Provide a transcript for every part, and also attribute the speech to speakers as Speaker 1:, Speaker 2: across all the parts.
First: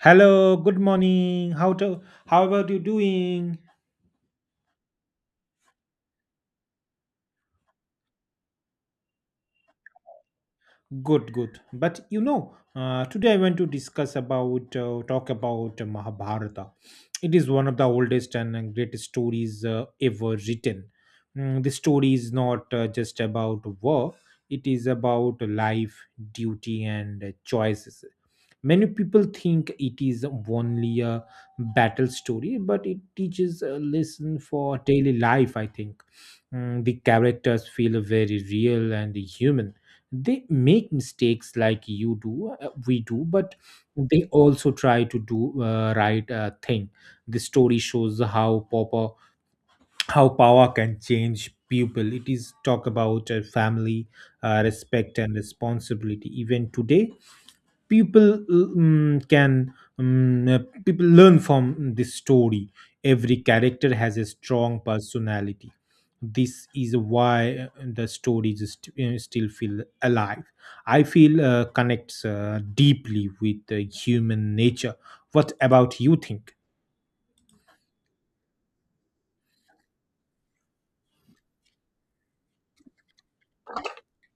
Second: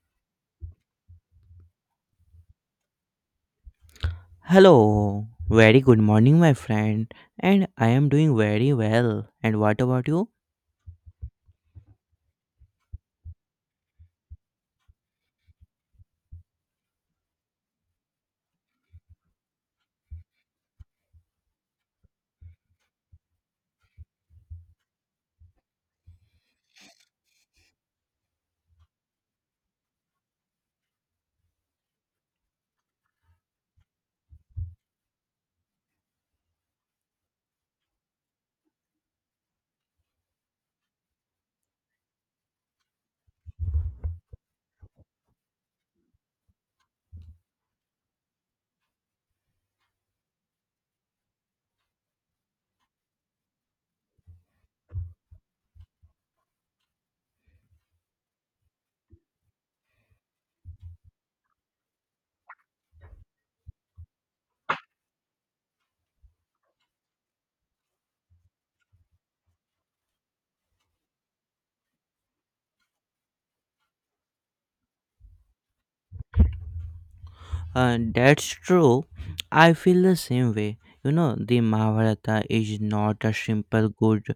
Speaker 1: Hello, good morning. How about you doing?
Speaker 2: Hello, very good morning, my friend, and I am doing very well. And what about you?
Speaker 1: Good, good. But you know, today I want to discuss about talk about Mahabharata. It is one of the oldest and greatest stories ever written. Mm, the story is not just about war; it is about life, duty, and choices. Many people think it is only a battle story, but it teaches a lesson for daily life, I think. Mm, the characters feel very real and human. They make mistakes like you do, we do, but they also try to do right thing. The story shows how power, How power can change people. It is talk about family, respect, and responsibility. Even today, people um, can um, uh, people learn from this story. Every character has a strong personality. This is why the stories still feel alive. I feel connects deeply with human nature. What about you think?
Speaker 2: That's true. I feel the same way. You know, the Mahabharata is not a simple good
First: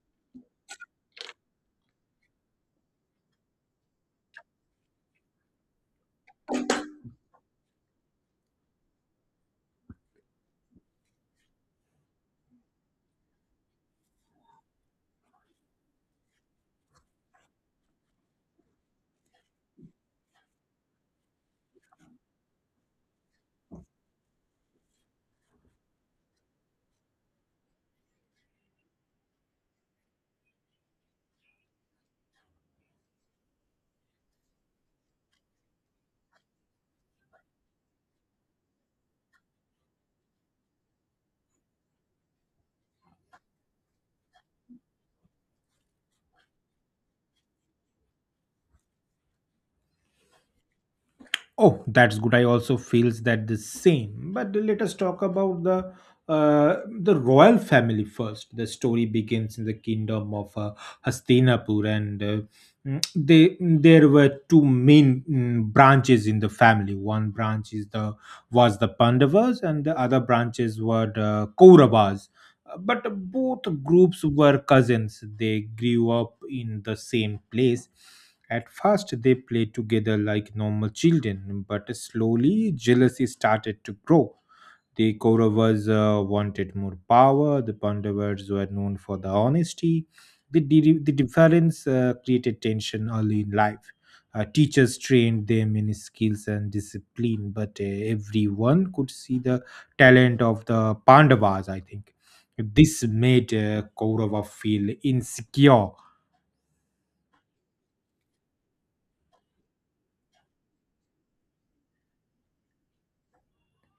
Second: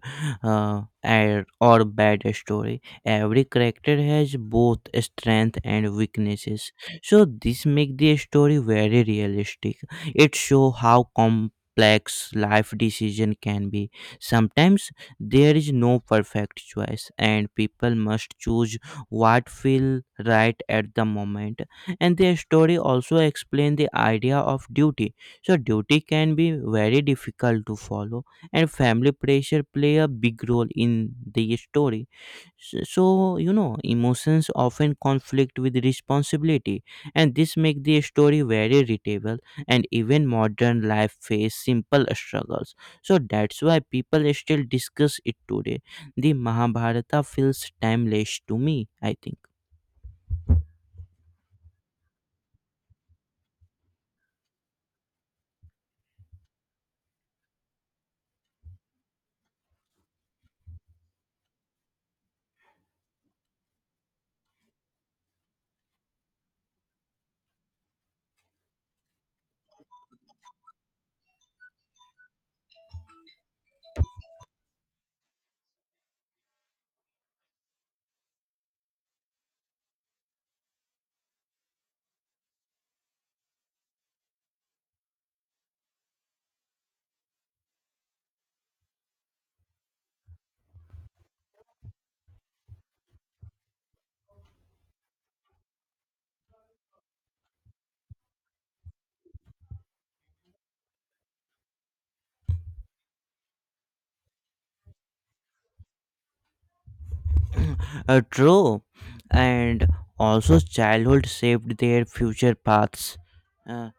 Speaker 2: or bad story. Every character has both strength and weaknesses. So this makes the story very realistic. It shows how complex life decision can be. Sometimes there is no perfect choice, and people must choose what feel right at the moment, and their story also explain the idea of duty. So duty can be very difficult to follow, and family pressure play a big role in the story. So you know, emotions often conflict with responsibility, and this make the story very readable, and even modern life face simple struggles. So that's why people still discuss it today. The Mahabharata feels timeless to me, I think.
Speaker 1: Oh, that's good. I also feels that the same. But let us talk about uh, the royal family first. The story begins in the kingdom of Hastinapur, and mm, they there were two main branches in the family. One branch is the was the Pandavas, and the other branches were the Kauravas. But both groups were cousins. They grew up in the same place. At first, they played together like normal children, but slowly jealousy started to grow. The Kauravas wanted more power, the Pandavas were known for their honesty. The difference created tension early in life. Teachers trained them in skills and discipline, but everyone could see the talent of the Pandavas, I think. This made Kaurava feel insecure.
Speaker 2: True, and also childhood shaped their future paths. Uh,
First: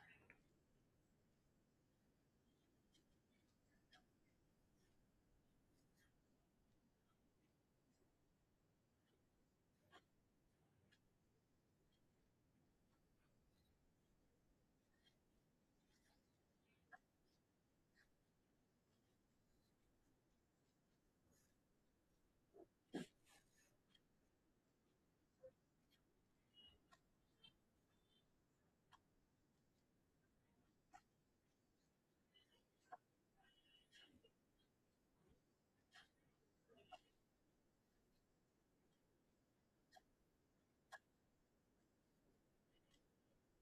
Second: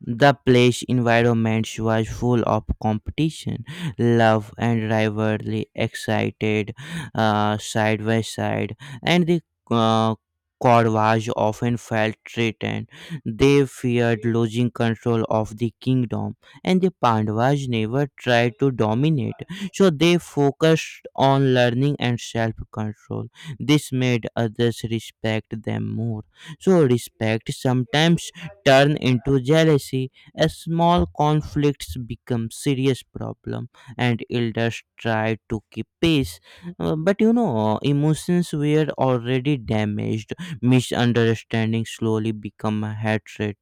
Speaker 2: the play's environment was full of competition, love, and rivalry, excited side by side, and the uh, Corvage often felt threatened. They feared losing control of the kingdom, and the Pandavas never tried to dominate, so they focused on learning and self control. This made others respect them more. So, respect sometimes turn into jealousy as small conflicts become serious problem, and elders try to keep peace. But you know, emotions were already damaged. Misunderstanding slowly become a hatred,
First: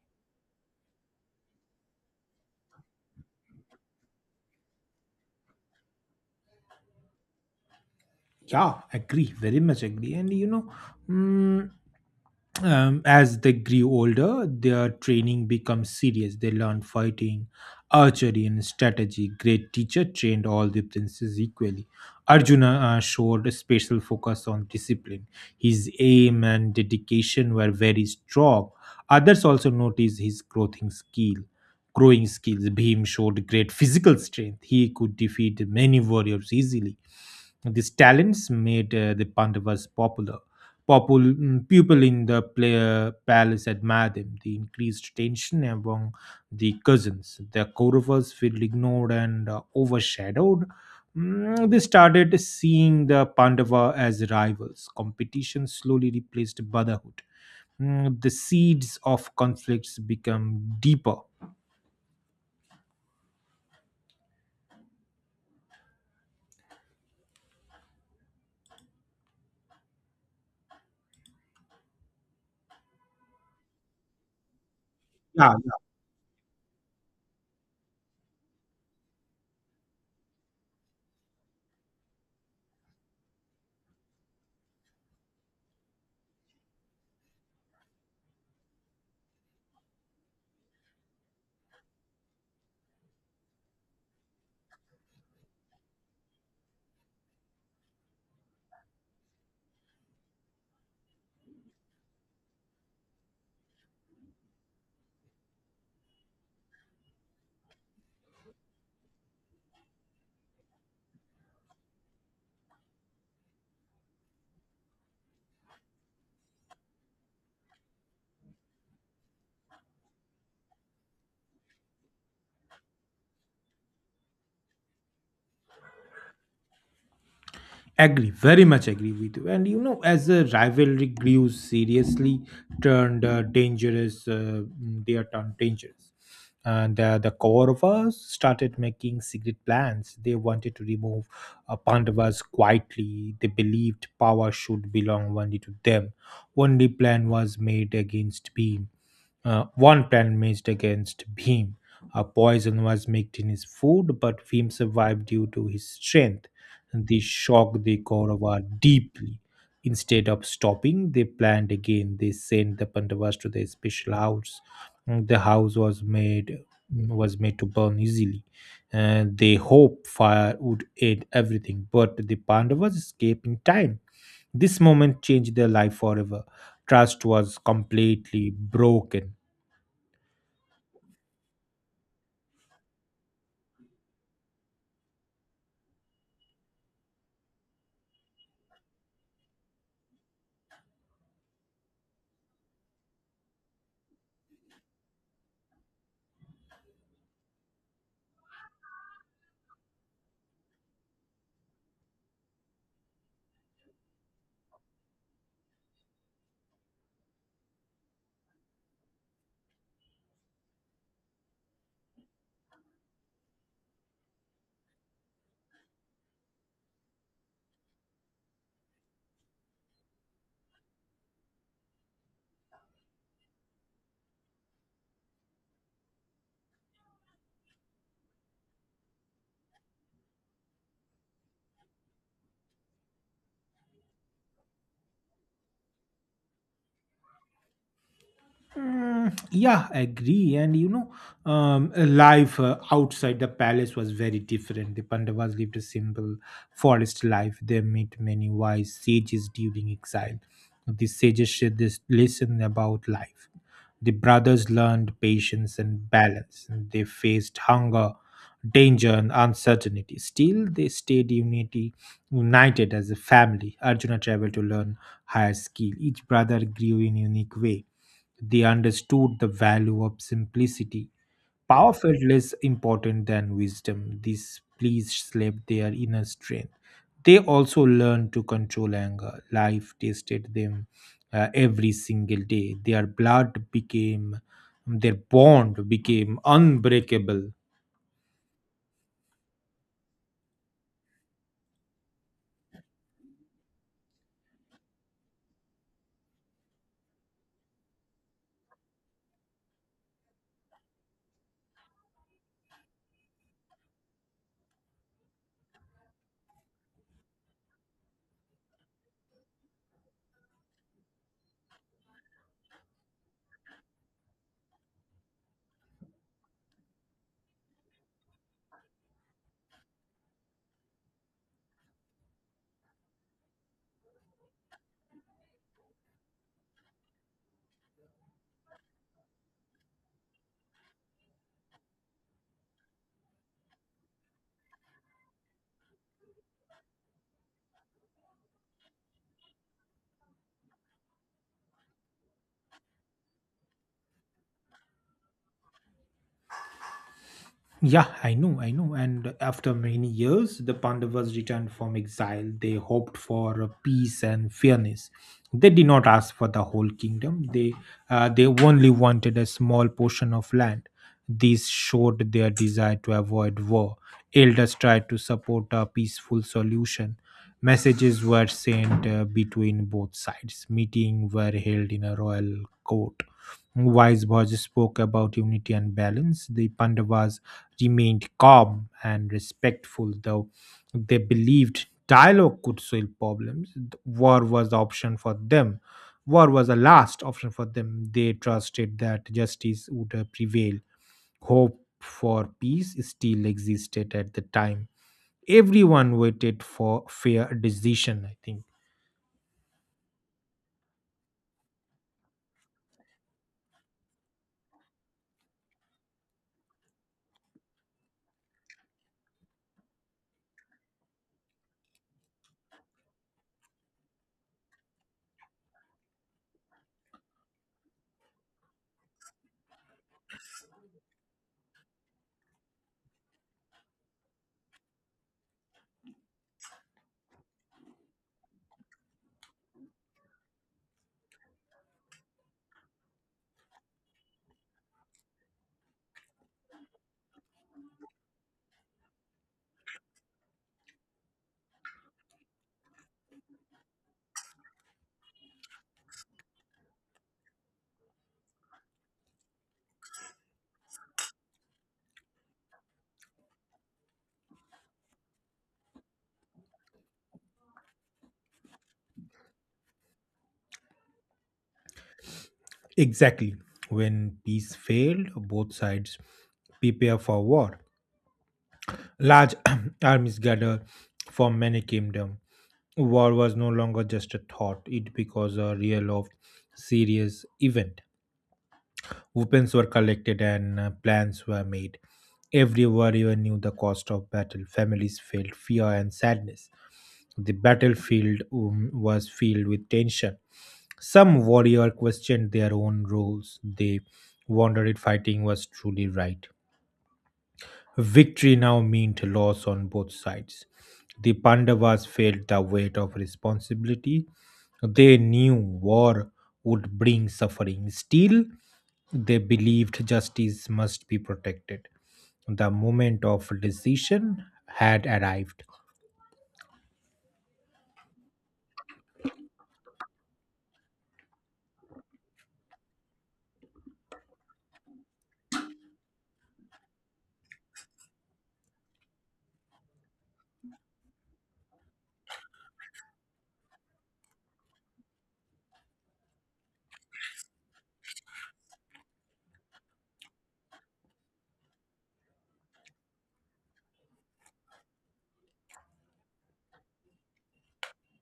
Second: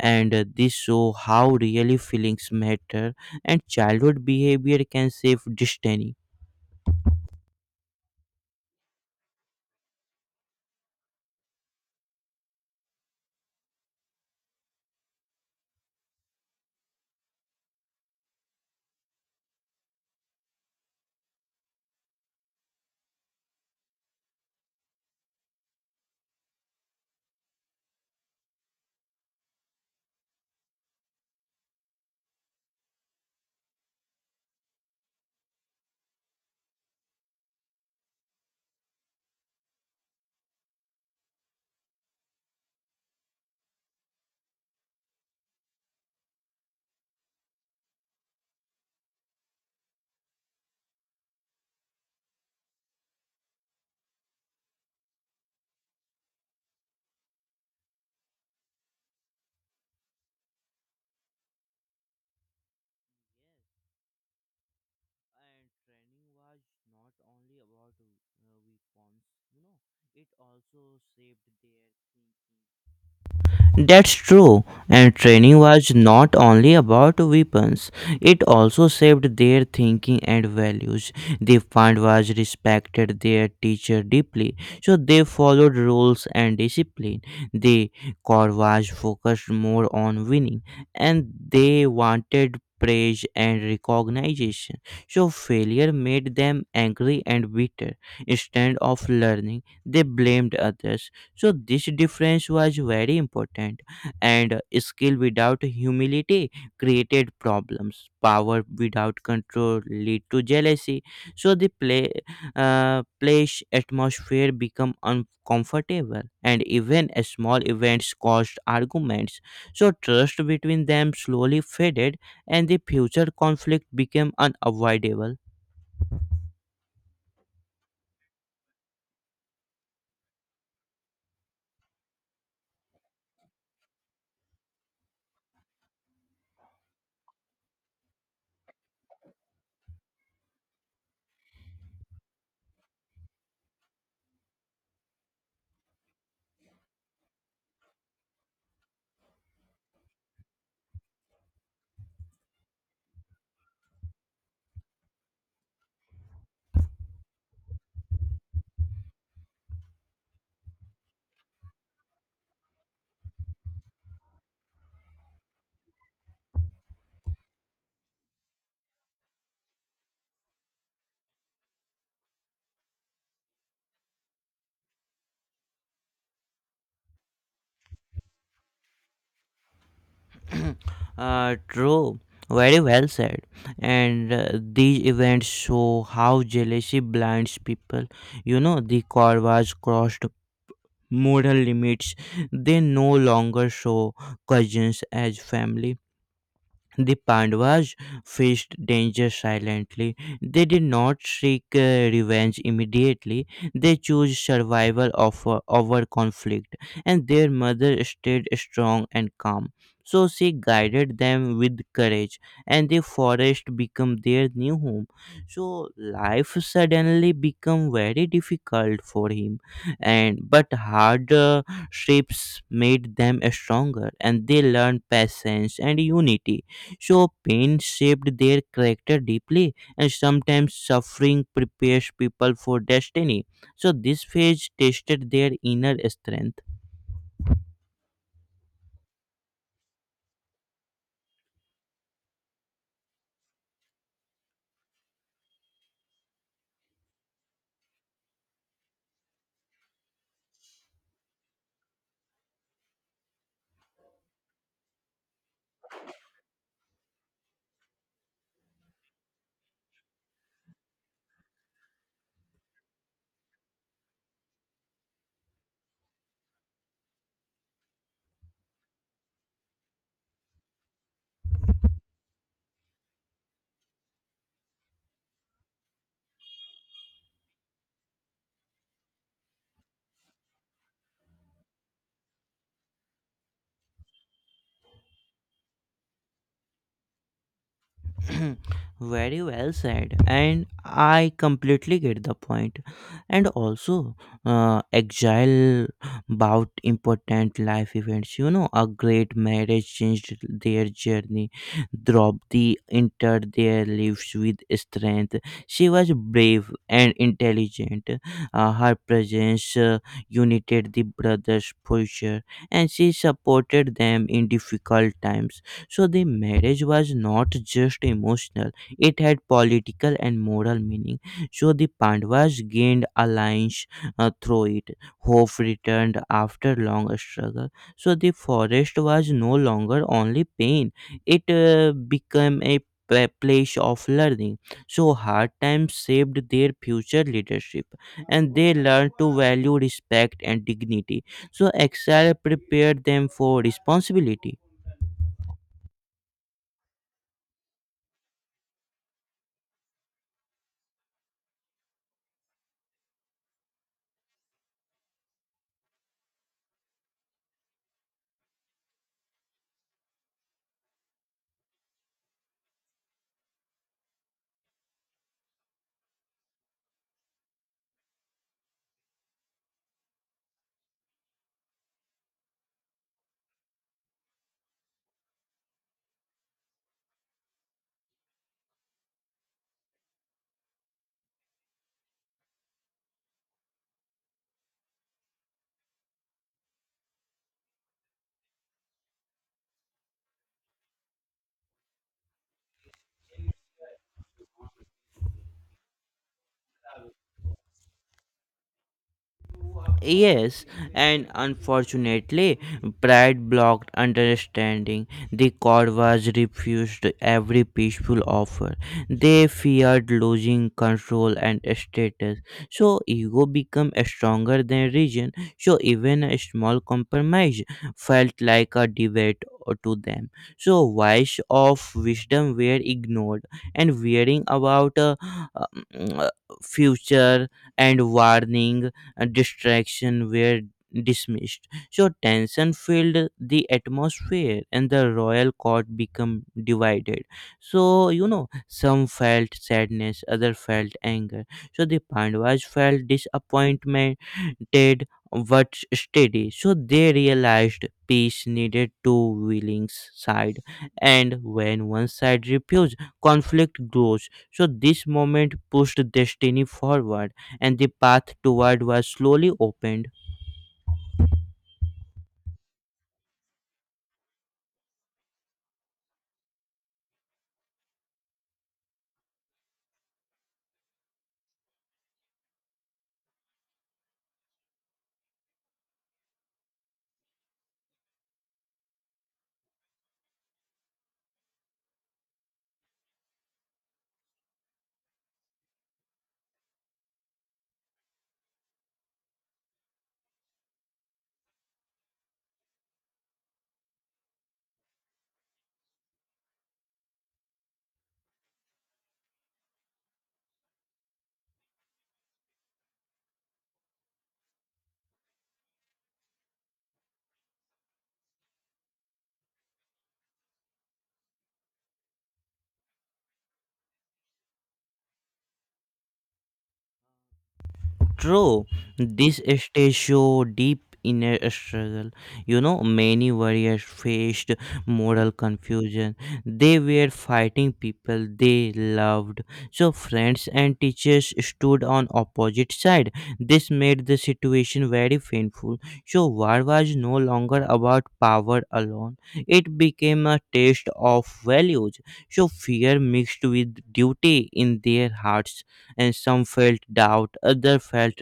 Speaker 2: and this show how really feelings matter, and childhood behavior can save destiny.
Speaker 1: Yeah, agree, very much agree. And you know, mm, as they grew older, their training becomes serious. They learn fighting, archery, and strategy. Great teacher trained all the princes equally. Arjuna showed a special focus on discipline. His aim and dedication were very strong. Others also noticed his growing skills. Bhim showed great physical strength. He could defeat many warriors easily. These talents made the Pandavas popular. People in the palace admired them. They increased tension among the cousins. The Kauravas felt ignored and overshadowed. Mm, they started seeing the Pandava as rivals. Competition slowly replaced brotherhood. Mm, the seeds of conflicts become deeper.
Speaker 2: And training was not only about weapons, you know, it also saved their... That's true, and
Speaker 1: Yeah,
Speaker 2: training was not only about weapons, it also shaped their thinking and values. The fund was respected their teacher deeply, so they followed rules and discipline. The corps was focused more on winning, and they wanted praise and recognition. So failure made them angry and bitter. Instead of learning, they blamed others. So this difference was very important, and skill without humility created problems. Power without control lead to jealousy. So the play place atmosphere become uncomfortable, and even a small events caused arguments. So trust between them slowly faded, and the future conflict became unavoidable.
Speaker 1: agree, very much agree with you. And you know, as the rivalry grew seriously, turned dangerous, they are turned dangerous. And the Kauravas started making secret plans. They wanted to remove Pandavas quietly. They believed power should belong only to them. Only plan was made against Bhim. One plan matched against Bhim. A poison was mixed in his food, but Bhim survived due to his strength. This shocked the Kaurava deeply. Instead of stopping, they planned again. They sent the Pandavas to their special house. The house was made was made to burn easily. And they hoped fire would end everything, but the Pandavas escaped in time. This moment changed their life forever. Trust was completely broken.
Speaker 2: True. Very well said. And these events show how jealousy blinds people. You know, the Kauravas crossed moral limits. They no longer show cousins as family. The Pandavas faced danger silently. They did not seek revenge immediately. They chose survival over conflict, and their mother stayed strong and calm. So she guided them with courage, and the forest became their new home. So life suddenly became very difficult for him, and but harder shapes made them stronger, and they learned patience and unity. So, pain shaped their character deeply, and sometimes suffering prepares people for destiny. So, this phase tested their inner strength.
Speaker 1: Mm, yeah, agree. And you know, life outside the palace was very different. The Pandavas lived a simple forest life. They met many wise sages during exile. The sages shared this lesson about life. The brothers learned patience and balance. And they faced hunger, danger, and uncertainty. Still, united as a family. Arjuna traveled to learn higher skill. Each brother grew in unique way. They understood the value of simplicity. Power felt less important than wisdom. These pleas slept their inner strength. They also learned to control anger. Life tested them every single day. Their bond became unbreakable.
Speaker 2: Very well said, and I completely get the point. And also, exile about important life events. You know, a great marriage changed their journey. Draupadi entered their lives with strength. She was brave and intelligent. Her presence united the brothers' future, and she supported them in difficult times. So the marriage was not just emotional, it had political and moral meaning. So the Pandavas gained alliance through it. Hope returned after long struggle. So the forest was no longer only pain, it became a place of learning. So hard times shaped their future leadership, and they learned to value respect and dignity. So exile prepared them for responsibility.
Speaker 1: Yeah, I know, I know. And after many years, the Pandavas returned from exile. They hoped for a peace and fairness. They did not ask for the whole kingdom. They only wanted a small portion of land. This showed their desire to avoid war. Elders tried to support a peaceful solution. Messages were sent between both sides. Meetings were held in a royal court. Wise Bhoj spoke about unity and balance. The Pandavas remained calm and respectful, though they believed dialogue could solve problems. War was the option for them. War was the last option for them. They trusted that justice would prevail. Hope for peace still existed at the time. Everyone waited for fair decision, I think.
Speaker 2: Yes, and unfortunately, pride blocked understanding. The Korvas refused every peaceful offer. They feared losing control and status. So, ego became stronger than reason. So, even a small compromise felt like a debate to them. So, voice of wisdom were ignored, and worrying about um, uh, future, and warning distraction were dismissed. So tension filled the atmosphere, and the royal court became divided. So you know, some felt sadness, other felt anger. So the Pandavas felt disappointment, did what steady. So they realized peace needed two willing sides, and when one side refuses, conflict grows. So this moment pushed destiny forward, and the path toward was slowly opened.
Speaker 1: Exactly. When peace failed, both sides prepare for war. Large armies gather from many kingdoms. War was no longer just a thought, it became a real of serious event. Weapons were collected and plans were made. Every warrior knew the cost of battle. Families felt fear and sadness. The battlefield was filled with tension. Some warrior questioned their own roles. They wondered if fighting was truly right. Victory now meant loss on both sides. The Pandavas felt the weight of responsibility. They knew war would bring suffering. Still, they believed justice must be protected. The moment of decision had arrived.
Speaker 2: True, this stage show deep inner struggle. You know, many warriors faced moral confusion. They were fighting people they loved. So friends and teachers stood on opposite side. This made the situation very painful. So war was no longer about power alone. It became a test of values. So fear mixed with duty in their hearts, and some felt doubt, others felt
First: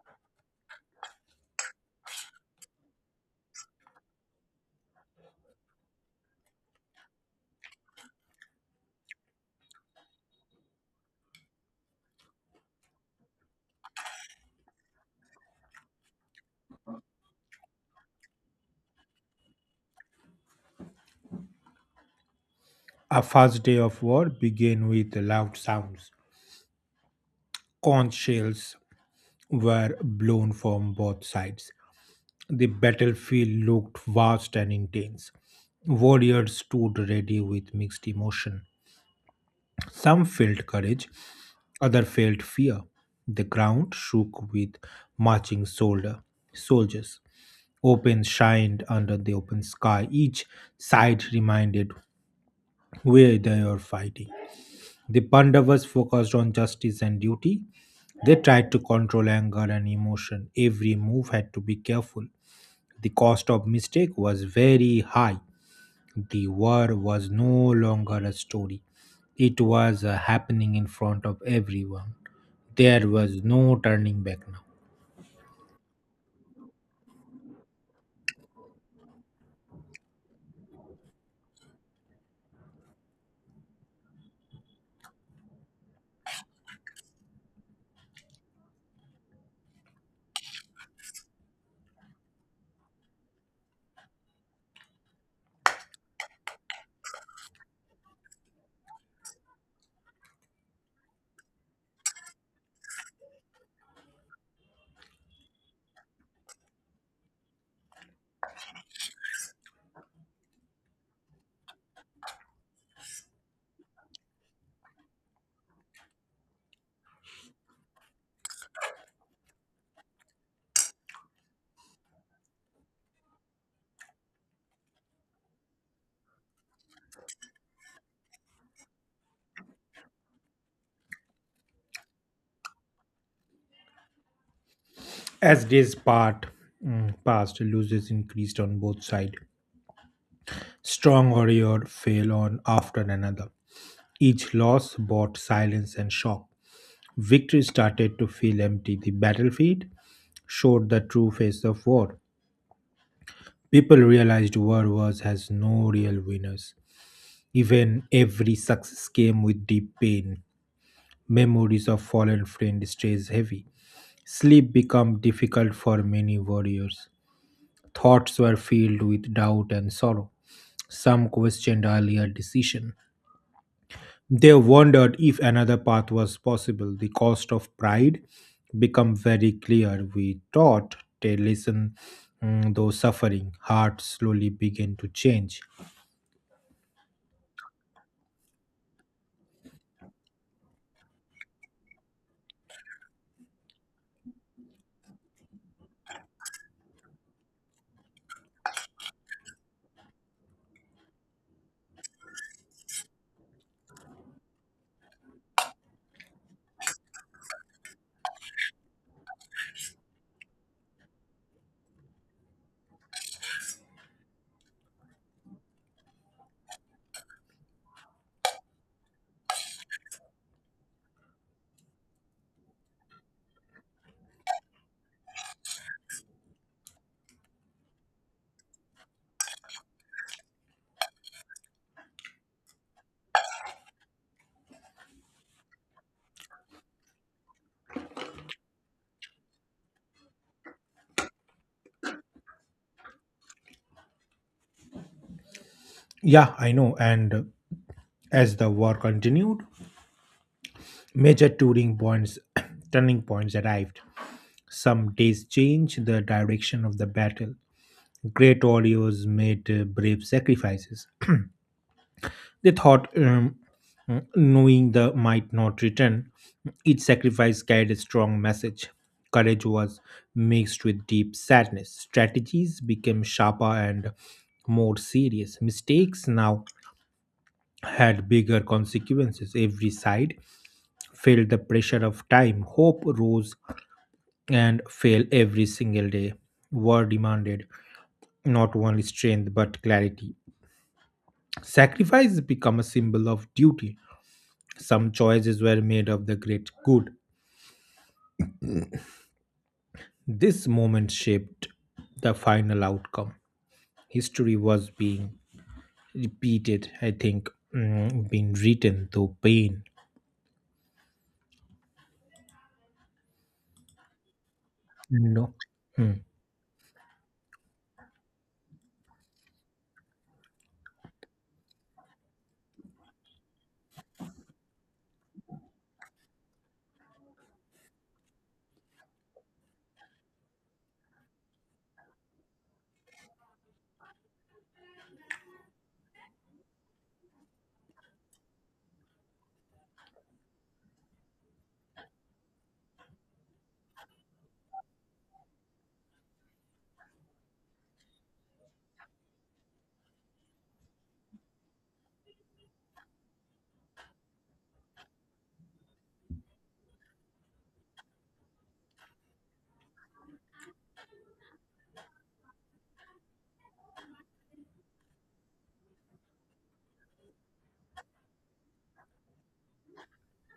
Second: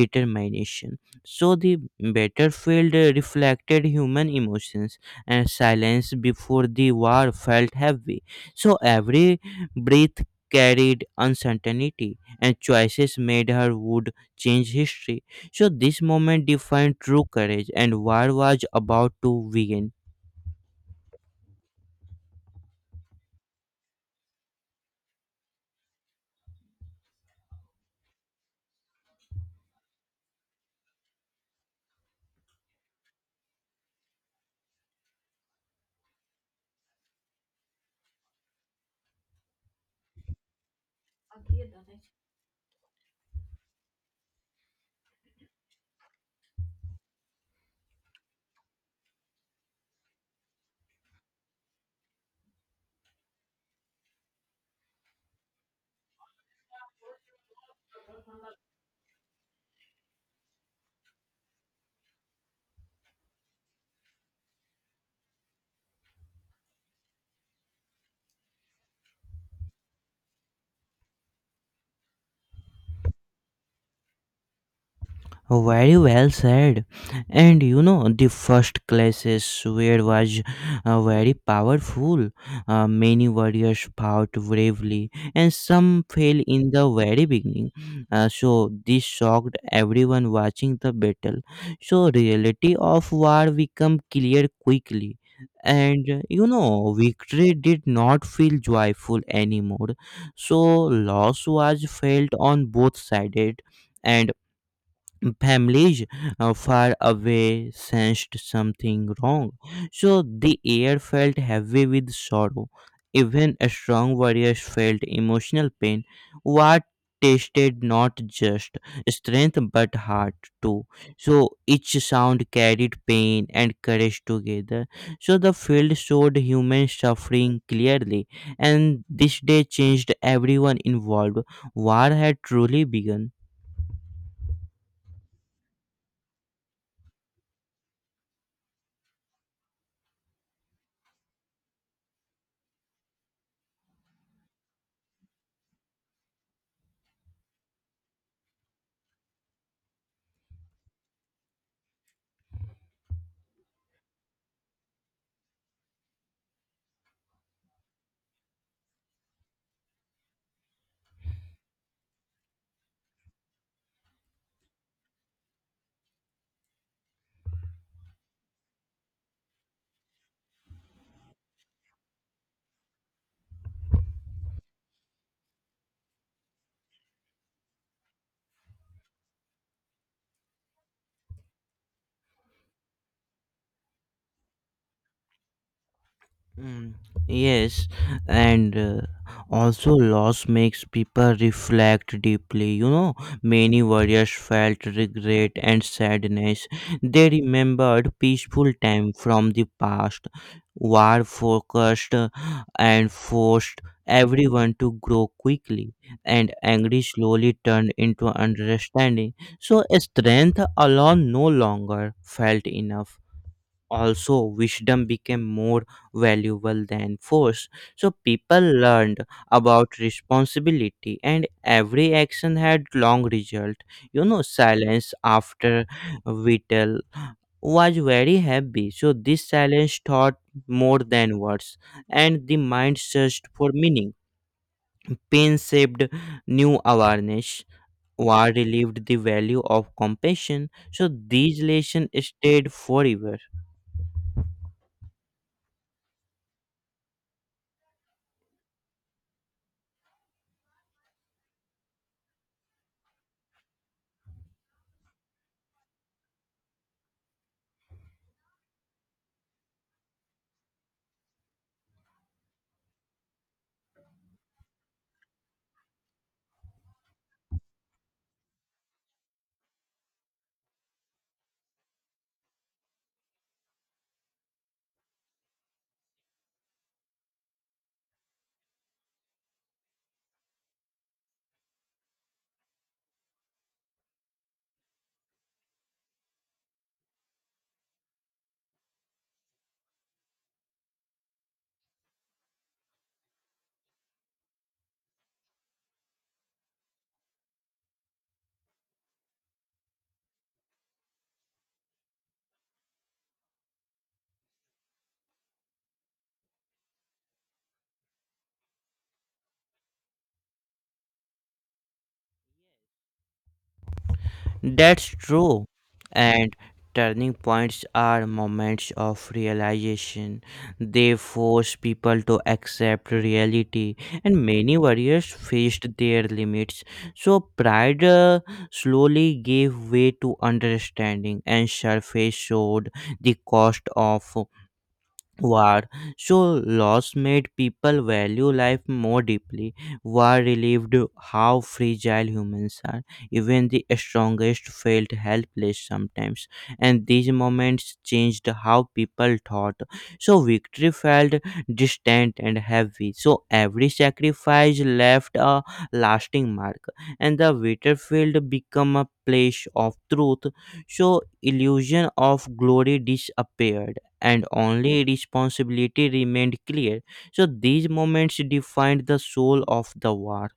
Speaker 2: determination. So the battlefield reflected human emotions, and silence before the war felt heavy. So every breath carried uncertainty, and choices made her would change history. So this moment defined true courage, and war was about to begin.
Speaker 1: A first day of war began with loud sounds. Conch shells were blown from both sides. The battlefield looked vast and intense. Warriors stood ready with mixed emotion. Some felt courage, others felt fear. The ground shook with marching soldier, soldiers. Open shined under the open sky. Each side reminded where they were fighting. The Pandavas focused on justice and duty. They tried to control anger and emotion. Every move had to be careful. The cost of mistake was very high. The war was no longer a story. It was happening in front of everyone. There was no turning back now.
Speaker 2: Very well said. And you know, the first classes where was very powerful. Many warriors fought bravely, and some fell in the very beginning. So this shocked everyone watching the battle. So reality of war became clear quickly. And you know, victory did not feel joyful anymore. So loss was felt on both sides, and families far away sensed something wrong. So the air felt heavy with sorrow. Even strong warriors felt emotional pain. What tasted not just strength but heart too. So each sound carried pain and courage together. So the field showed human suffering clearly, and this day changed everyone involved. War had truly begun.
Speaker 1: As days passed, losses increased on both sides. Strong warrior fell on after another. Each loss brought silence and shock. Victory started to feel empty. The battlefield showed the true face of war. People realized war was has no real winners. Even every success came with deep pain. Memories of fallen friend stays heavy. Sleep became difficult for many warriors. Thoughts were filled with doubt and sorrow. Some questioned earlier decision. They wondered if another path was possible. The cost of pride become very clear. We taught to listen though suffering. Hearts slowly began to change.
Speaker 2: Mm, yes, and also loss makes people reflect deeply. You know, many warriors felt regret and sadness. They remembered peaceful time from the past. War focused and forced everyone to grow quickly, and anger slowly turned into understanding. So, strength alone no longer felt enough. Also wisdom became more valuable than force. So people learned about responsibility, and every action had long result. You know, silence after whittle was very heavy. So this silence taught more than words, and the mind searched for meaning. Pain shaped new awareness. War relieved the value of compassion. So these lessons stayed forever.
Speaker 1: Yeah, I know. And as the war continued, Major touring points, turning points arrived. Some days changed the direction of the battle. Great warriors made brave sacrifices. They thought, um, knowing the might not return, each sacrifice carried a strong message. Courage was mixed with deep sadness. Strategies became sharper and more serious. Mistakes now had bigger consequences. Every side felt the pressure of time. Hope rose and fail every single day. War demanded not only strength but clarity. Sacrifice become a symbol of duty. Some choices were made of the great good. This moment shaped the final outcome. History was being repeated, I think, mm, being written through pain.
Speaker 2: That's
Speaker 1: No.
Speaker 2: true.
Speaker 1: Hmm.
Speaker 2: And turning points are moments of realization. They force people to accept reality, and many warriors faced their limits. So, pride slowly gave way to understanding, and surface showed the cost of war. So, loss made people value life more deeply. War relieved how fragile humans are. Even the strongest felt helpless sometimes. And these moments changed how people thought. So, victory felt distant and heavy. So, every sacrifice left a lasting mark. And the battlefield became a place of truth. So, illusion of glory disappeared, and only responsibility remained clear. So these moments defined the soul of the war.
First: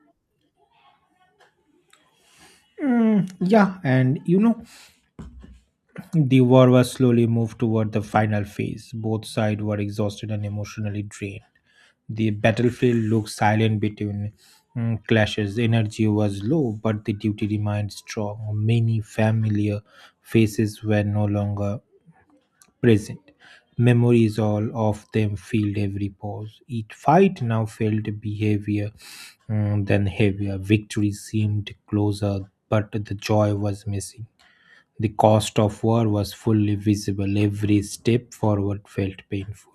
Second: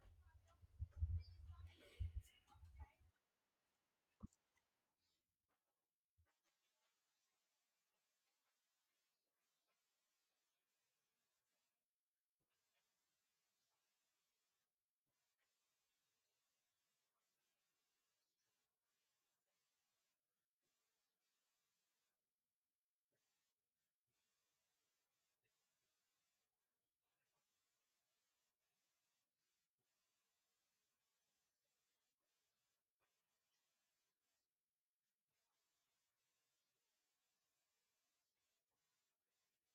Speaker 1: Mm, yeah, and you know, the war was slowly moved toward the final phase. Both sides were exhausted and emotionally drained. The battlefield looked silent between clashes. Energy was low, but the duty remained strong. Many familiar faces were no longer present. Memories all of them filled every pause. Each fight now felt behavior than heavier. Victory seemed closer, but the joy was missing. The cost of war was fully visible. Every step forward felt painful.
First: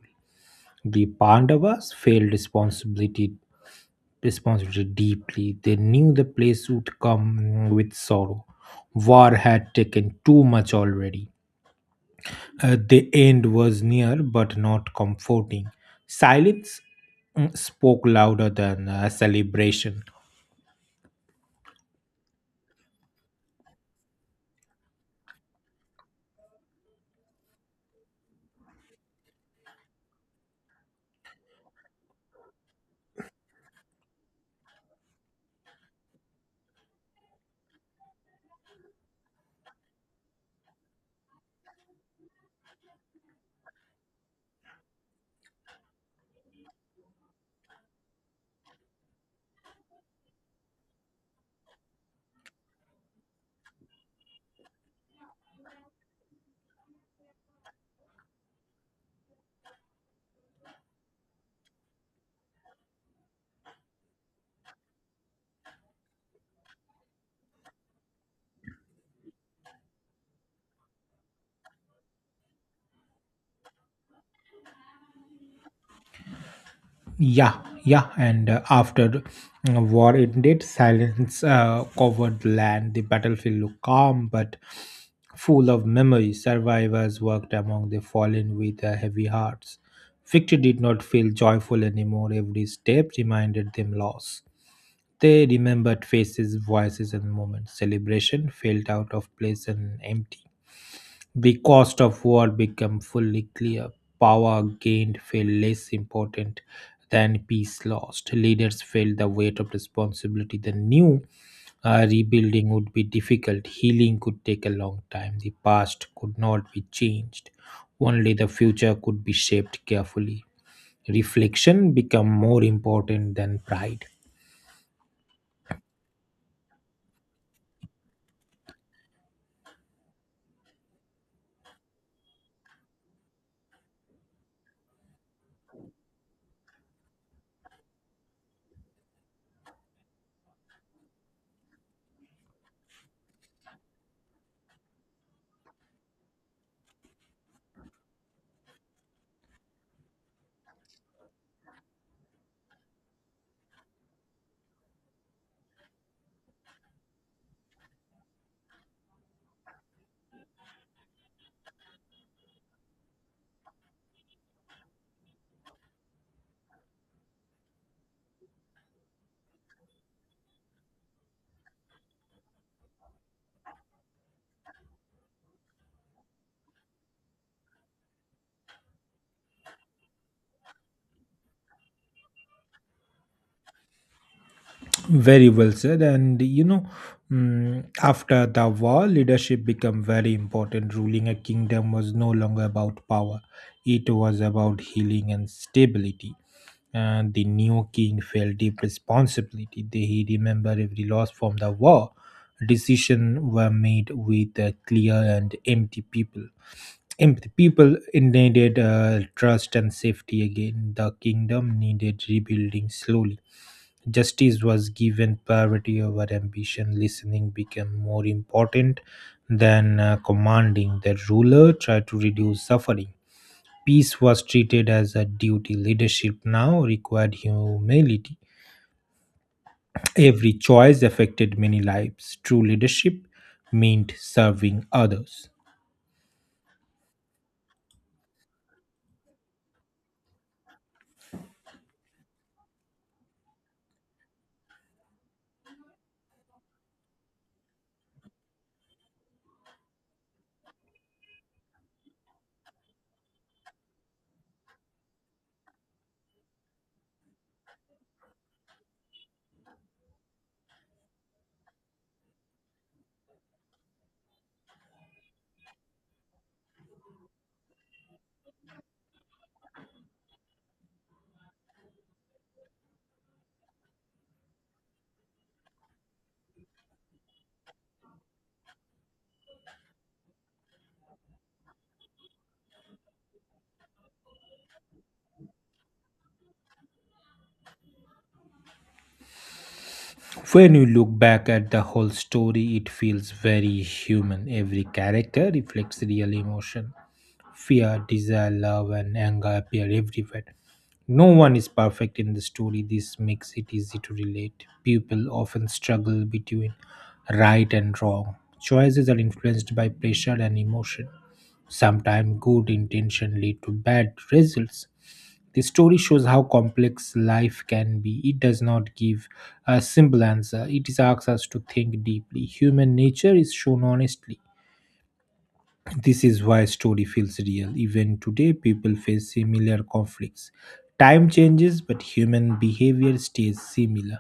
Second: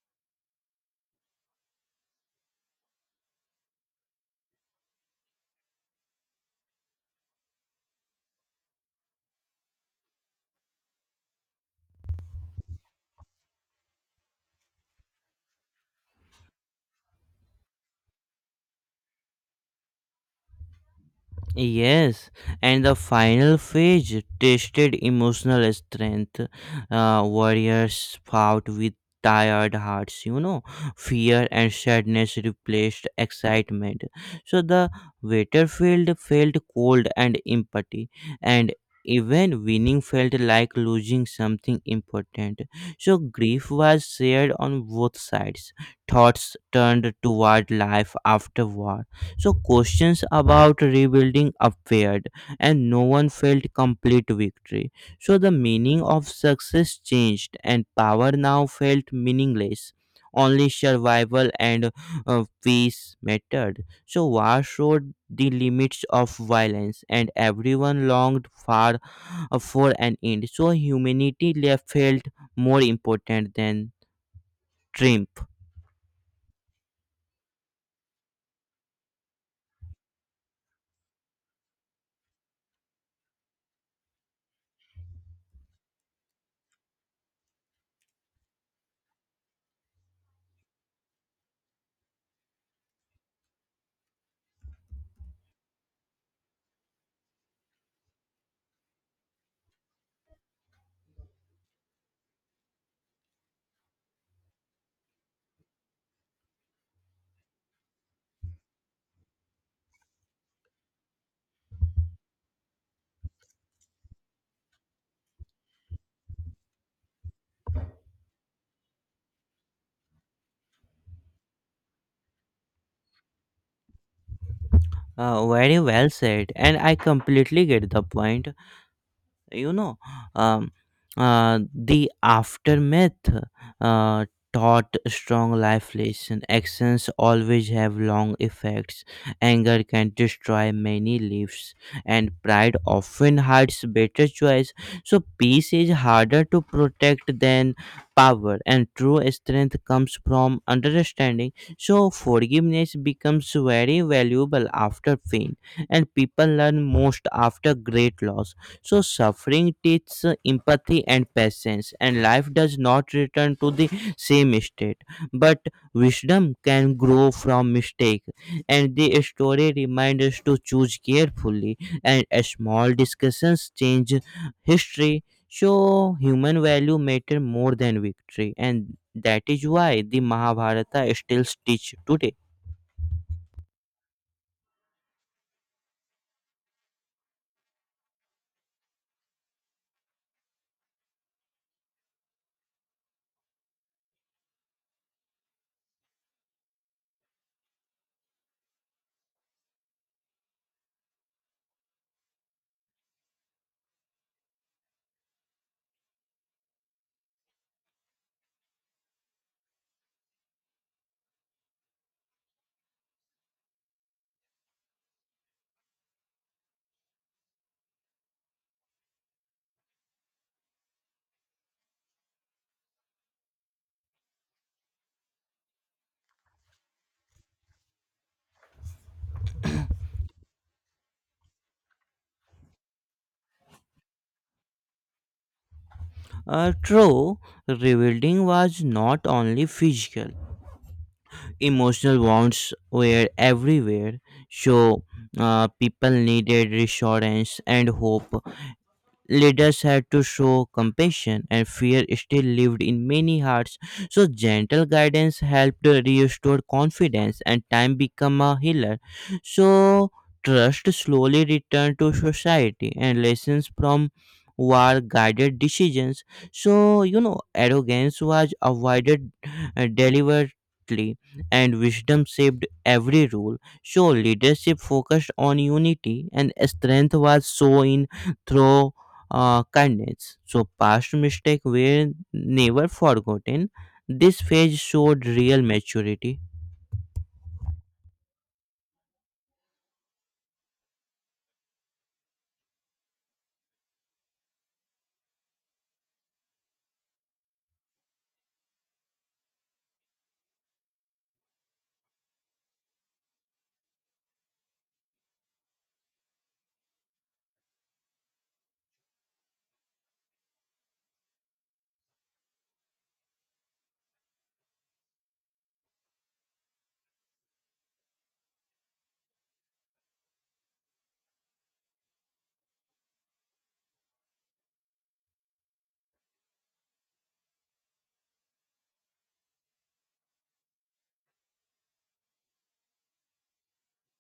Speaker 1: The Pandavas felt responsibility deeply. They knew the place would come with sorrow. War had taken too much already. The end was near, but not comforting. Silence spoke louder than celebration.
Speaker 2: Yes, and the final phase tested emotional strength. Warriors fought with tired hearts, you know. Fear and sadness replaced excitement. So the battlefield felt cold and empty, and even winning felt like losing something important. So grief was shared on both sides. Thoughts turned toward life afterward. So questions about rebuilding appeared, and no one felt complete victory. So the meaning of success changed, and power now felt meaningless. Only survival and peace mattered. So war showed the limits of violence, and everyone longed far for an end. So humanity left felt more important than triumph.
Speaker 1: Yeah, yeah, and after war ended, silence covered the land. The battlefield looked calm but full of memories. Survivors worked among the fallen with heavy hearts. Victory did not feel joyful anymore. Every step reminded them loss. They remembered faces, voices, and moments. Celebration felt out of place and empty. The cost of war became fully clear. Power gained felt less important than peace lost. Leaders felt the weight of responsibility. They knew rebuilding would be difficult, healing could take a long time. The past could not be changed, only the future could be shaped carefully. Reflection became more important than pride.
Speaker 2: Very well said, and I completely get the point. You know, um, the aftermath uh, taught strong life lesson. Actions always have long effects. Anger can destroy many lives, and pride often hides better choice. So peace is harder to protect than power, and true strength comes from understanding. So forgiveness becomes very valuable after pain, and people learn most after great loss. So suffering teaches empathy and patience, and life does not return to the same state. But wisdom can grow from mistake, and the story reminds us to choose carefully. And a small discussions change history. So human value matter more than victory, and that is why the Mahabharata still teach today.
Speaker 1: Very well said. And you know, after the war, leadership became very important. Ruling a kingdom was no longer about power, it was about healing and stability. And the new king felt deep responsibility. He remembered every loss from the war. Decisions were made with a clear and empty people empathy. People needed trust and safety again. The kingdom needed rebuilding slowly. Justice was given priority over ambition. Listening became more important than commanding. The ruler tried to reduce suffering. Peace was treated as a duty. Leadership now required humility. Every choice affected many lives. True leadership meant serving others.
Speaker 2: True, rebuilding was not only physical; emotional wounds were everywhere. So people needed reassurance and hope. Leaders had to show compassion, and fear still lived in many hearts. So, gentle guidance helped restore confidence, and time became a healer. So, trust slowly returned to society, and lessons from war guided decisions. So, you know, arrogance was avoided deliberately, and wisdom shaped every rule. So, leadership focused on unity, and strength was shown in through kindness. So, past mistakes were never forgotten. This phase showed real maturity.
Speaker 1: When you look back at the whole story, it feels very human. Every character reflects real emotion. Fear, desire, love, and anger appear everywhere. No one is perfect in the story. This makes it easy to relate. People often struggle between right and wrong. Choices are influenced by pressure and emotion. Sometimes good intention lead to bad results. The story shows how complex life can be. It does not give a simple answer, it is asks us to think deeply. Human nature is shown honestly. This is why story feels real. Even today, people face similar conflicts. Time changes, but human behavior stays similar.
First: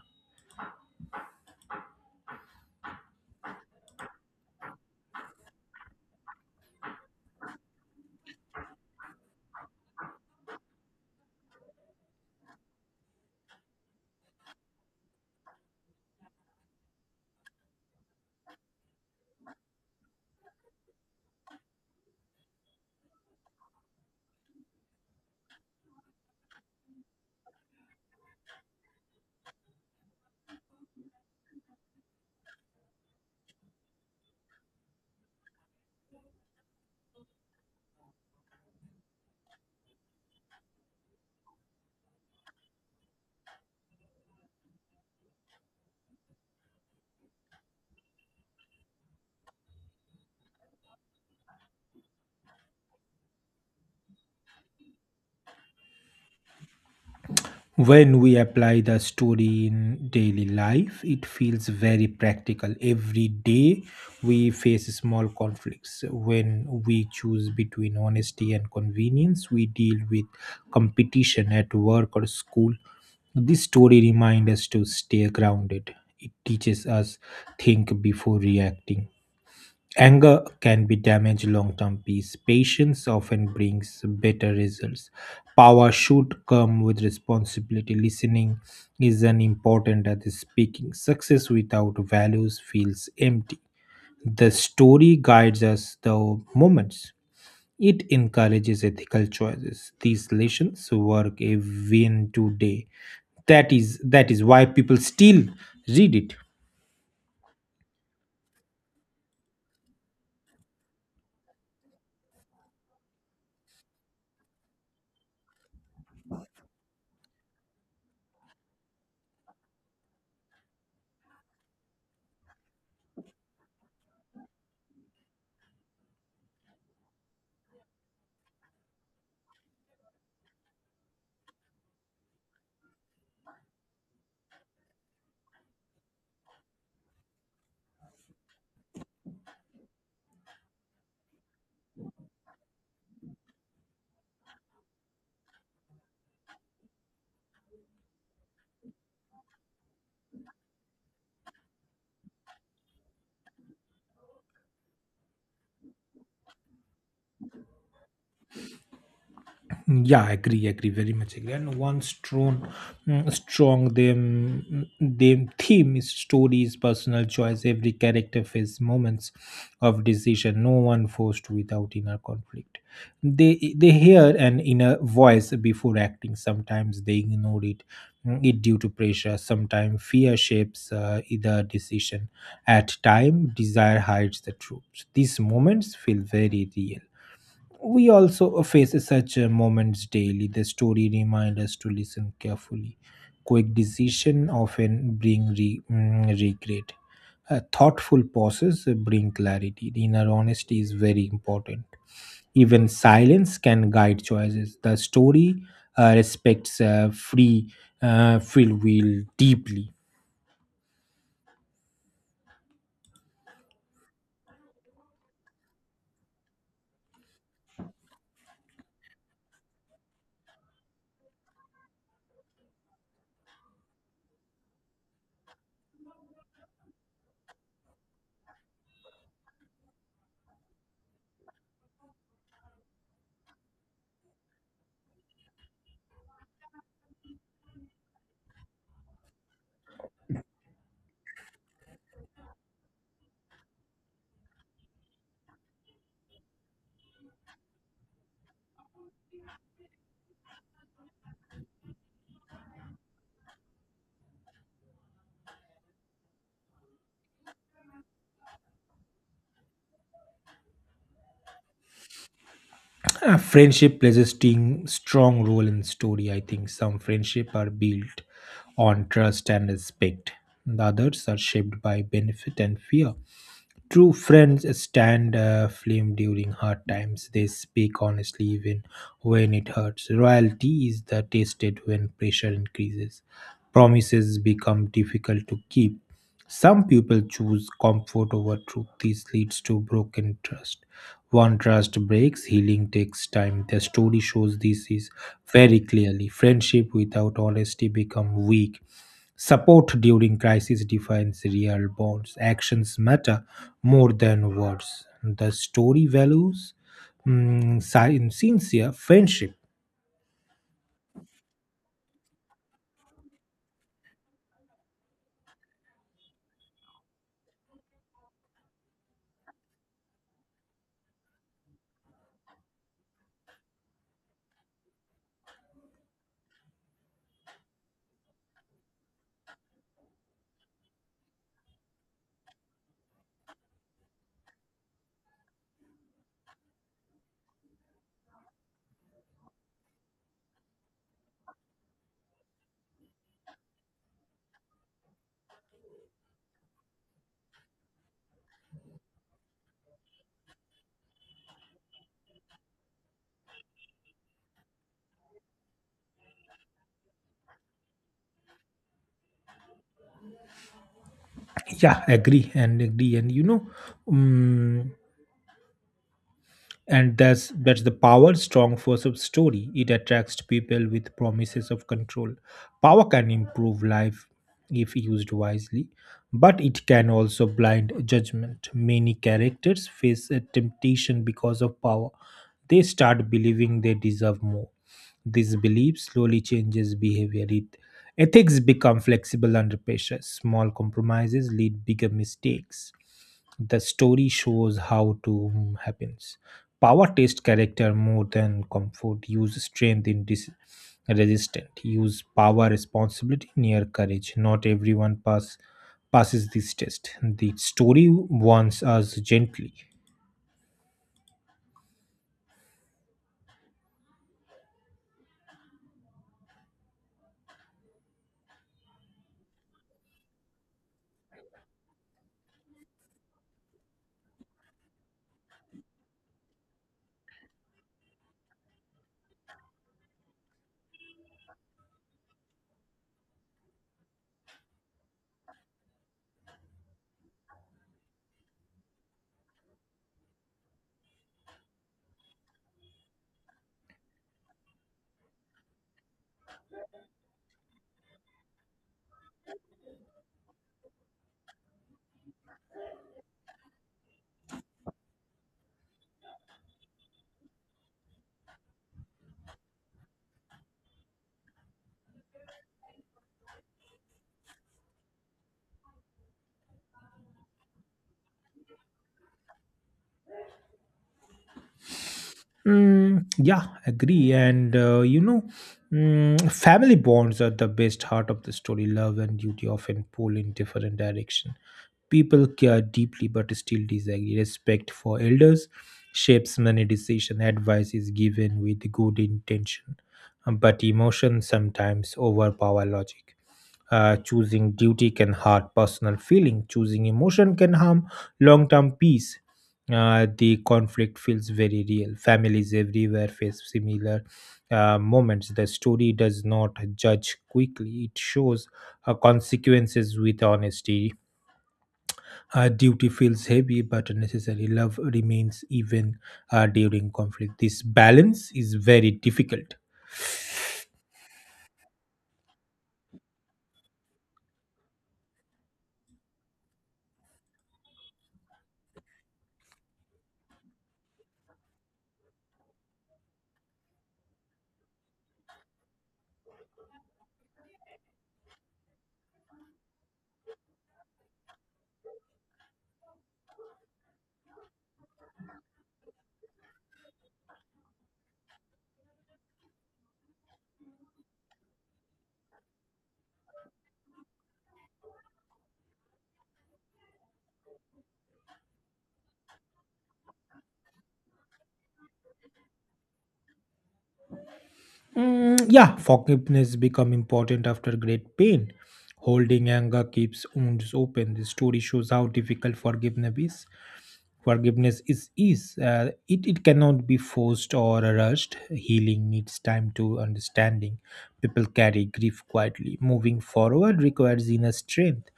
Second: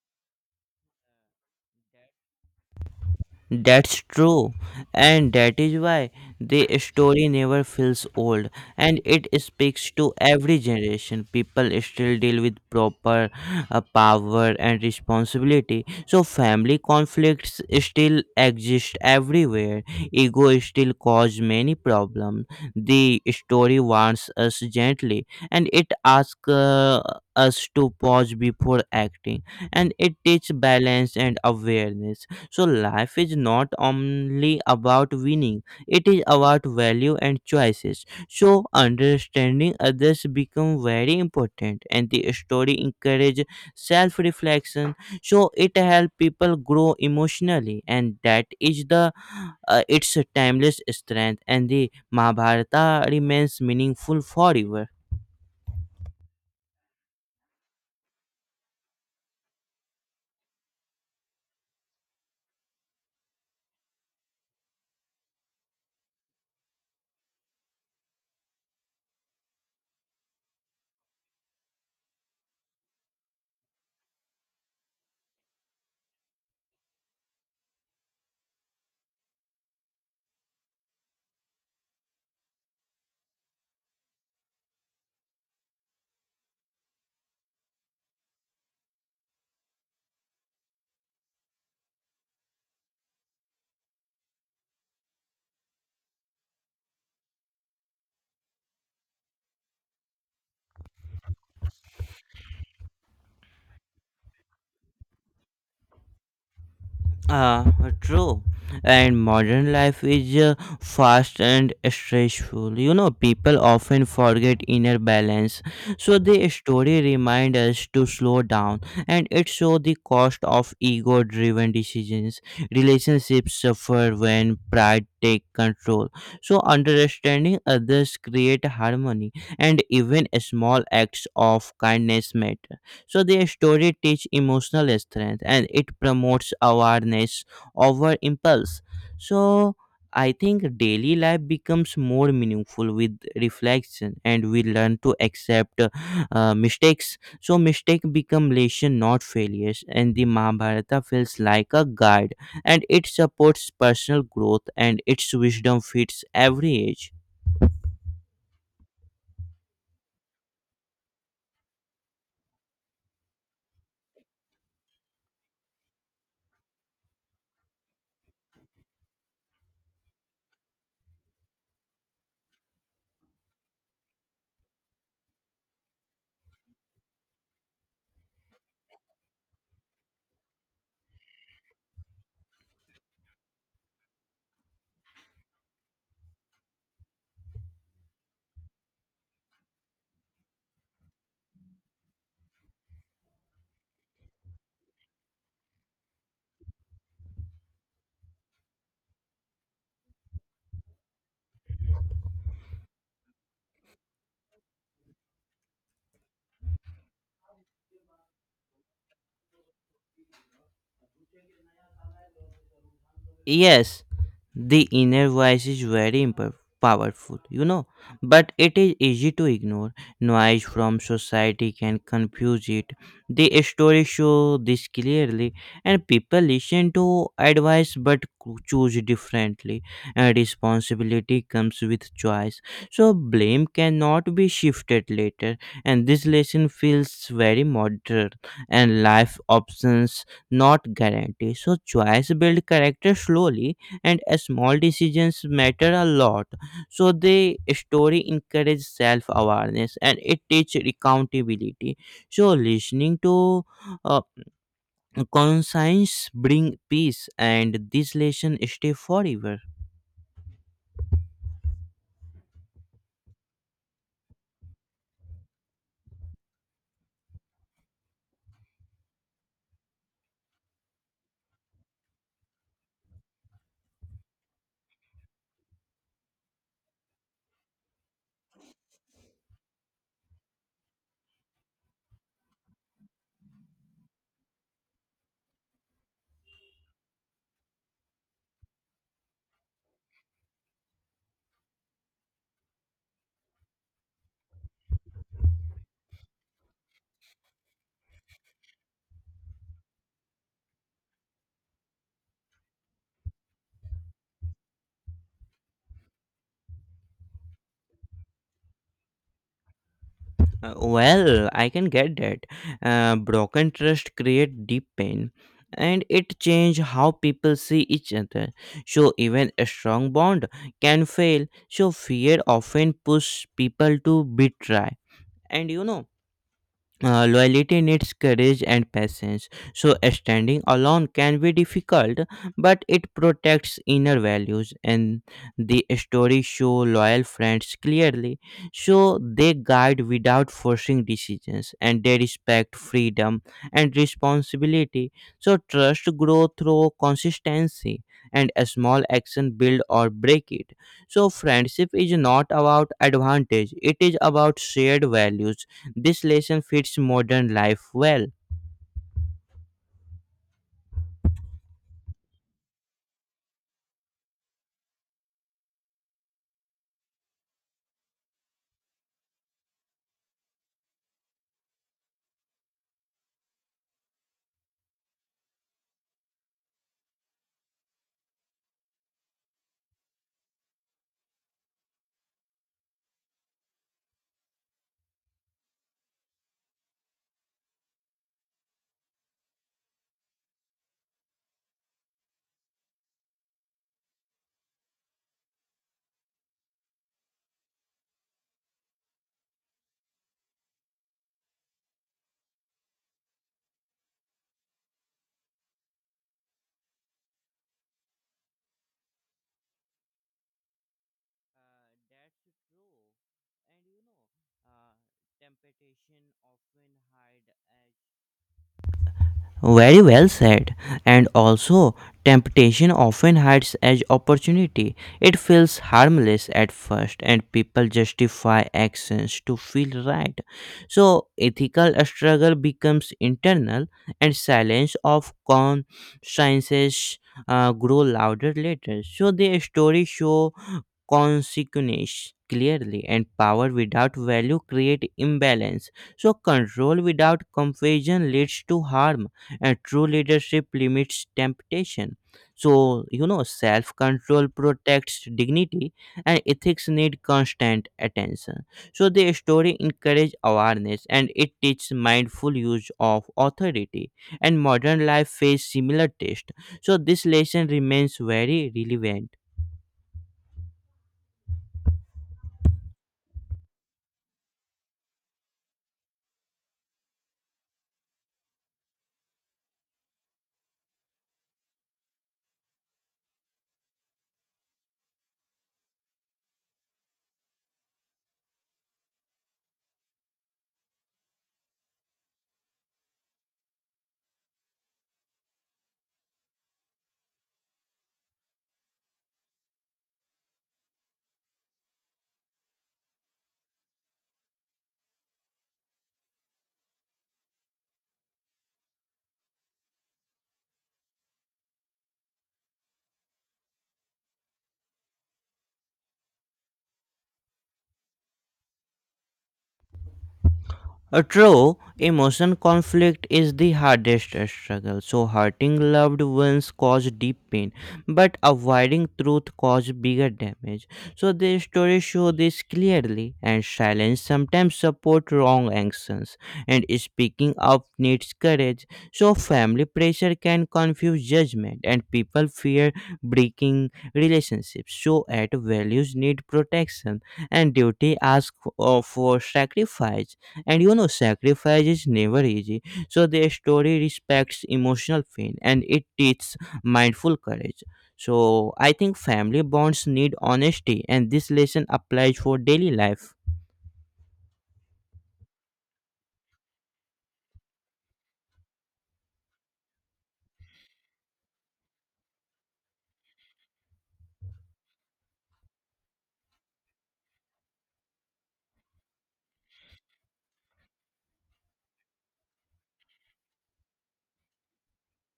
Speaker 2: That's true, and that is why the story never feels old, and it speaks to every generation. People still deal with proper power and responsibility, so family conflicts still exist everywhere. Ego still cause many problems. The story warns us gently, and it asks us to pause before acting, and it teaches balance and awareness. So life is not only about winning, it is about value and choices. So understanding others become very important, and the story encourage self-reflection. So it help people grow emotionally, and that is the its timeless strength, and the Mahabharata remains meaningful forever.
Speaker 1: When we apply the story in daily life, it feels very practical. Every day we face small conflicts. When we choose between honesty and convenience, we deal with competition at work or school. This story reminds us to stay grounded. It teaches us think before reacting. Anger can be damage long term peace. Patience often brings better results. Power should come with responsibility. Listening is an important as speaking. Success without values feels empty. The story guides us the moments. It encourages ethical choices. These lessons work even today. That is why people still read it.
Speaker 2: Uh, true. And modern life is fast and stressful. You know, people often forget inner balance. So the story reminds us to slow down, and it shows the cost of ego driven decisions. Relationships suffer when pride take control. So understanding others create harmony, and even small acts of kindness matter. So their story teach emotional strength, and it promotes awareness over impulse. So I think daily life becomes more meaningful with reflection, and we learn to accept mistakes. So mistake become lesson not failures, and the Mahabharata feels like a guide, and it supports personal growth, and its wisdom fits every age.
Speaker 1: Yeah, agree agree very much agree, and one strong, strong theme is stories personal choice. Every character faces moments of decision. No one forced without inner conflict. They hear an inner voice before acting. Sometimes they ignore it, it due to pressure. Sometimes fear shapes either decision. At time desire hides the truth. These moments feel very real. We also face such moments daily. The story reminds us to listen carefully. Quick decision often bring regret. Thoughtful pauses bring clarity. Inner honesty is very important. Even silence can guide choices. The story respects free will deeply.
Speaker 2: Yes, the inner voice is very impo- powerful, you know, but it is easy to ignore. Noise from society can confuse it. The story show this clearly, and people listen to choose differently, and responsibility comes with choice. So blame cannot be shifted later, and this lesson feels very modern. And life options not guaranteed, so choice build character slowly, and small decisions matter a lot. So the story encourages self-awareness, and it teaches accountability. So listening to uh, conscience bring peace, and this lesson stay forever.
Speaker 1: Friendship plays a strong role in story. I think some friendship are built on trust and respect. The others are shaped by benefit and fear. True friends stand firm during hard times. They speak honestly even when it hurts. Loyalty is the tested when pressure increases. Promises become difficult to keep. Some people choose comfort over truth. This leads to broken trust. One trust breaks, healing takes time. The story shows this is very clearly. Friendship without honesty become weak. Support during crisis defines real bonds. Actions matter more than words. The story values sincere friendship.
Speaker 2: Well, I can get that. Broken trust create deep pain, and it change how people see each other. So even a strong bond can fail. So fear often push people to betray, and you know, loyalty needs courage and patience. So standing alone can be difficult, but it protects inner values, and the stories show loyal friends clearly. So they guide without forcing decisions, and they respect freedom and responsibility. So trust grows through consistency, and a small action build or break it. So friendship is not about advantage, it is about shared values. This lesson fits modern life well.
Speaker 1: Yeah, agree and agree. And you know, mm and that's the power strong force of story. It attracts people with promises of control. Power can improve life if used wisely, but it can also blind judgment. Many characters face a temptation because of power. They start believing they deserve more. This belief slowly changes behavior. It ethics become flexible under pressure. Small compromises lead bigger mistakes. The story shows how to happens. Power test character more than comfort. Use strength in resistant. Use power responsibility near courage. Not everyone passes this test. The story warns us gently.
Speaker 2: That's true. And you know, temptation often hide Very well said. And also, temptation often hides as opportunity. It feels harmless at first, and people justify actions to feel right. So, ethical struggle becomes internal, and silence of consciences grow louder later. So, the story show consequences clearly, and power without value create imbalance. So control without compassion leads to harm, and true leadership limits temptation. So you know, self control protects dignity, and ethics need constant attention. So the story encourages awareness, and it teaches mindful use of authority, and modern life faces similar tests. So this lesson remains very relevant.
Speaker 1: Mm, yeah, agree. And you know, family bonds are the best heart of the story. Love and duty often pull in different direction. People care deeply, but still disagree. Respect for elders shapes many decision. Advice is given with good intention, but emotion sometimes overpower logic. Choosing duty can hurt personal feeling. Choosing emotion can harm long-term peace. The conflict feels very real. Families everywhere face similar moments. The story does not judge quickly, it shows consequences with honesty. Duty feels heavy but necessary. Love remains even during conflict. This balance is very difficult.
Speaker 2: True, emotion conflict is the hardest struggle. So, hurting loved ones cause deep pain, but avoiding truth cause bigger damage. So, the stories show this clearly, and silence sometimes support wrong actions, and speaking up needs courage. So, family pressure can confuse judgment, and people fear breaking relationships. So, at values need protection, and duty asks for sacrifice, and you know, sacrifice is never easy. So the story respects emotional pain, and it teaches mindful courage. So I think family bonds need honesty, and this lesson applies for daily life.
Speaker 1: Mm, yeah, forgiveness become important after great pain. Holding anger keeps wounds open. The story shows how difficult forgiveness is. Forgiveness is it it cannot be forced or rushed. Healing needs time to understanding. People carry grief quietly. Moving forward requires inner strength.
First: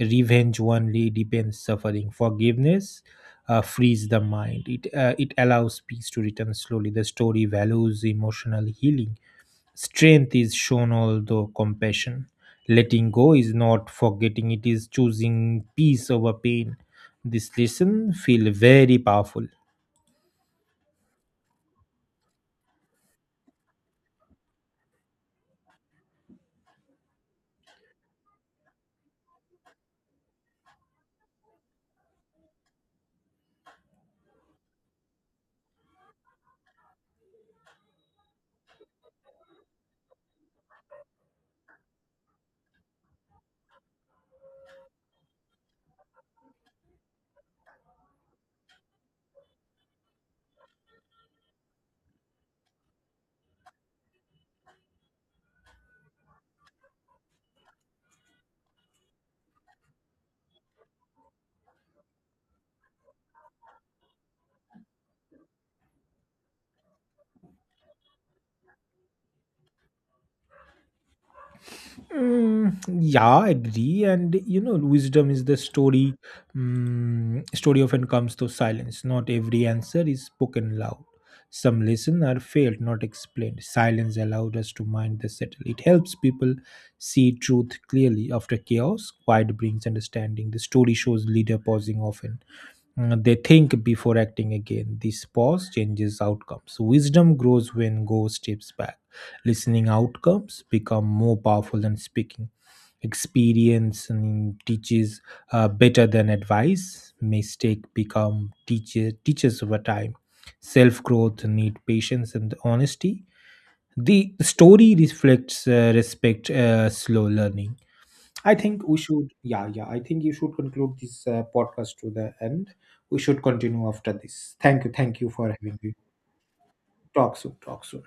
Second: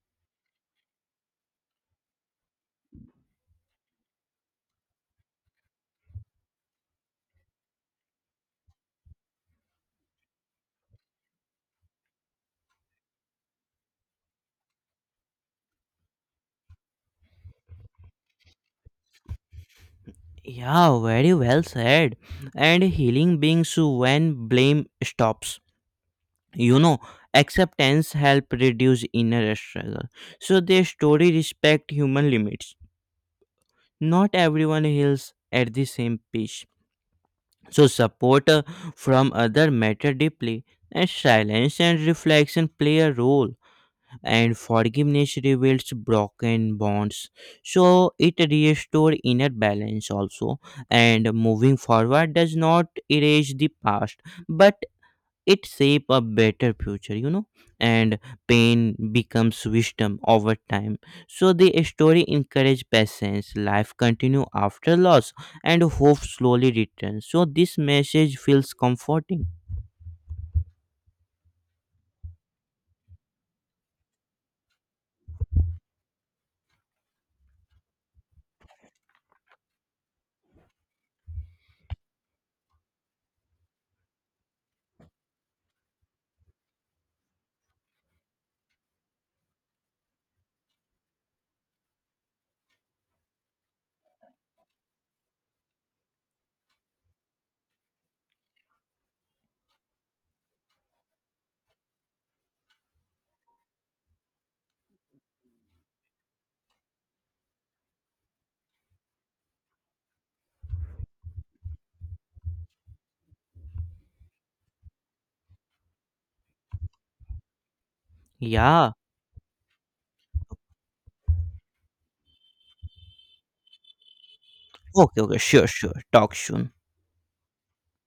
Speaker 1: Revenge only depends suffering. Forgiveness frees the mind. It allows peace to return slowly. The story values emotional healing. Strength is shown although compassion. Letting go is not forgetting, it is choosing peace over pain. This lesson feel very powerful.
Speaker 2: Yeah, very well said. And healing begins when blame stops. You know, acceptance help reduce inner struggle. So the story respect human limits. Not everyone heals at the same pace. So support from other matter deeply, and silence and reflection play a role. And forgiveness reveals broken bonds, so it restores inner balance also. And moving forward does not erase the past, but it shape a better future, you know, and pain becomes wisdom over time. So the story encourage patience. Life continue after loss, and hope slowly returns. So this message feels comforting.
Speaker 1: Mm, yeah, I agree. And you know, wisdom is the story. Story often comes to silence. Not every answer is spoken loud. Some listen are failed, not explained. Silence allowed us to mind the settle. It helps people see truth clearly after chaos. Quiet brings understanding. The story shows leader pausing often. They think before acting again. This pause changes outcomes. Wisdom grows when go steps back. Listening outcomes become more powerful than speaking. Experience teaches better than advice. Mistake become teachers over time. Self growth need patience and honesty. The story reflects respect slow learning. I think
Speaker 2: Yeah.
Speaker 1: we should, yeah, yeah. I think you should conclude this podcast to the end. We should continue after this. Thank
Speaker 2: Okay,
Speaker 1: you
Speaker 2: okay,
Speaker 1: for
Speaker 2: sure,
Speaker 1: having me.
Speaker 2: sure, talk soon.
Speaker 1: Talk soon, talk soon.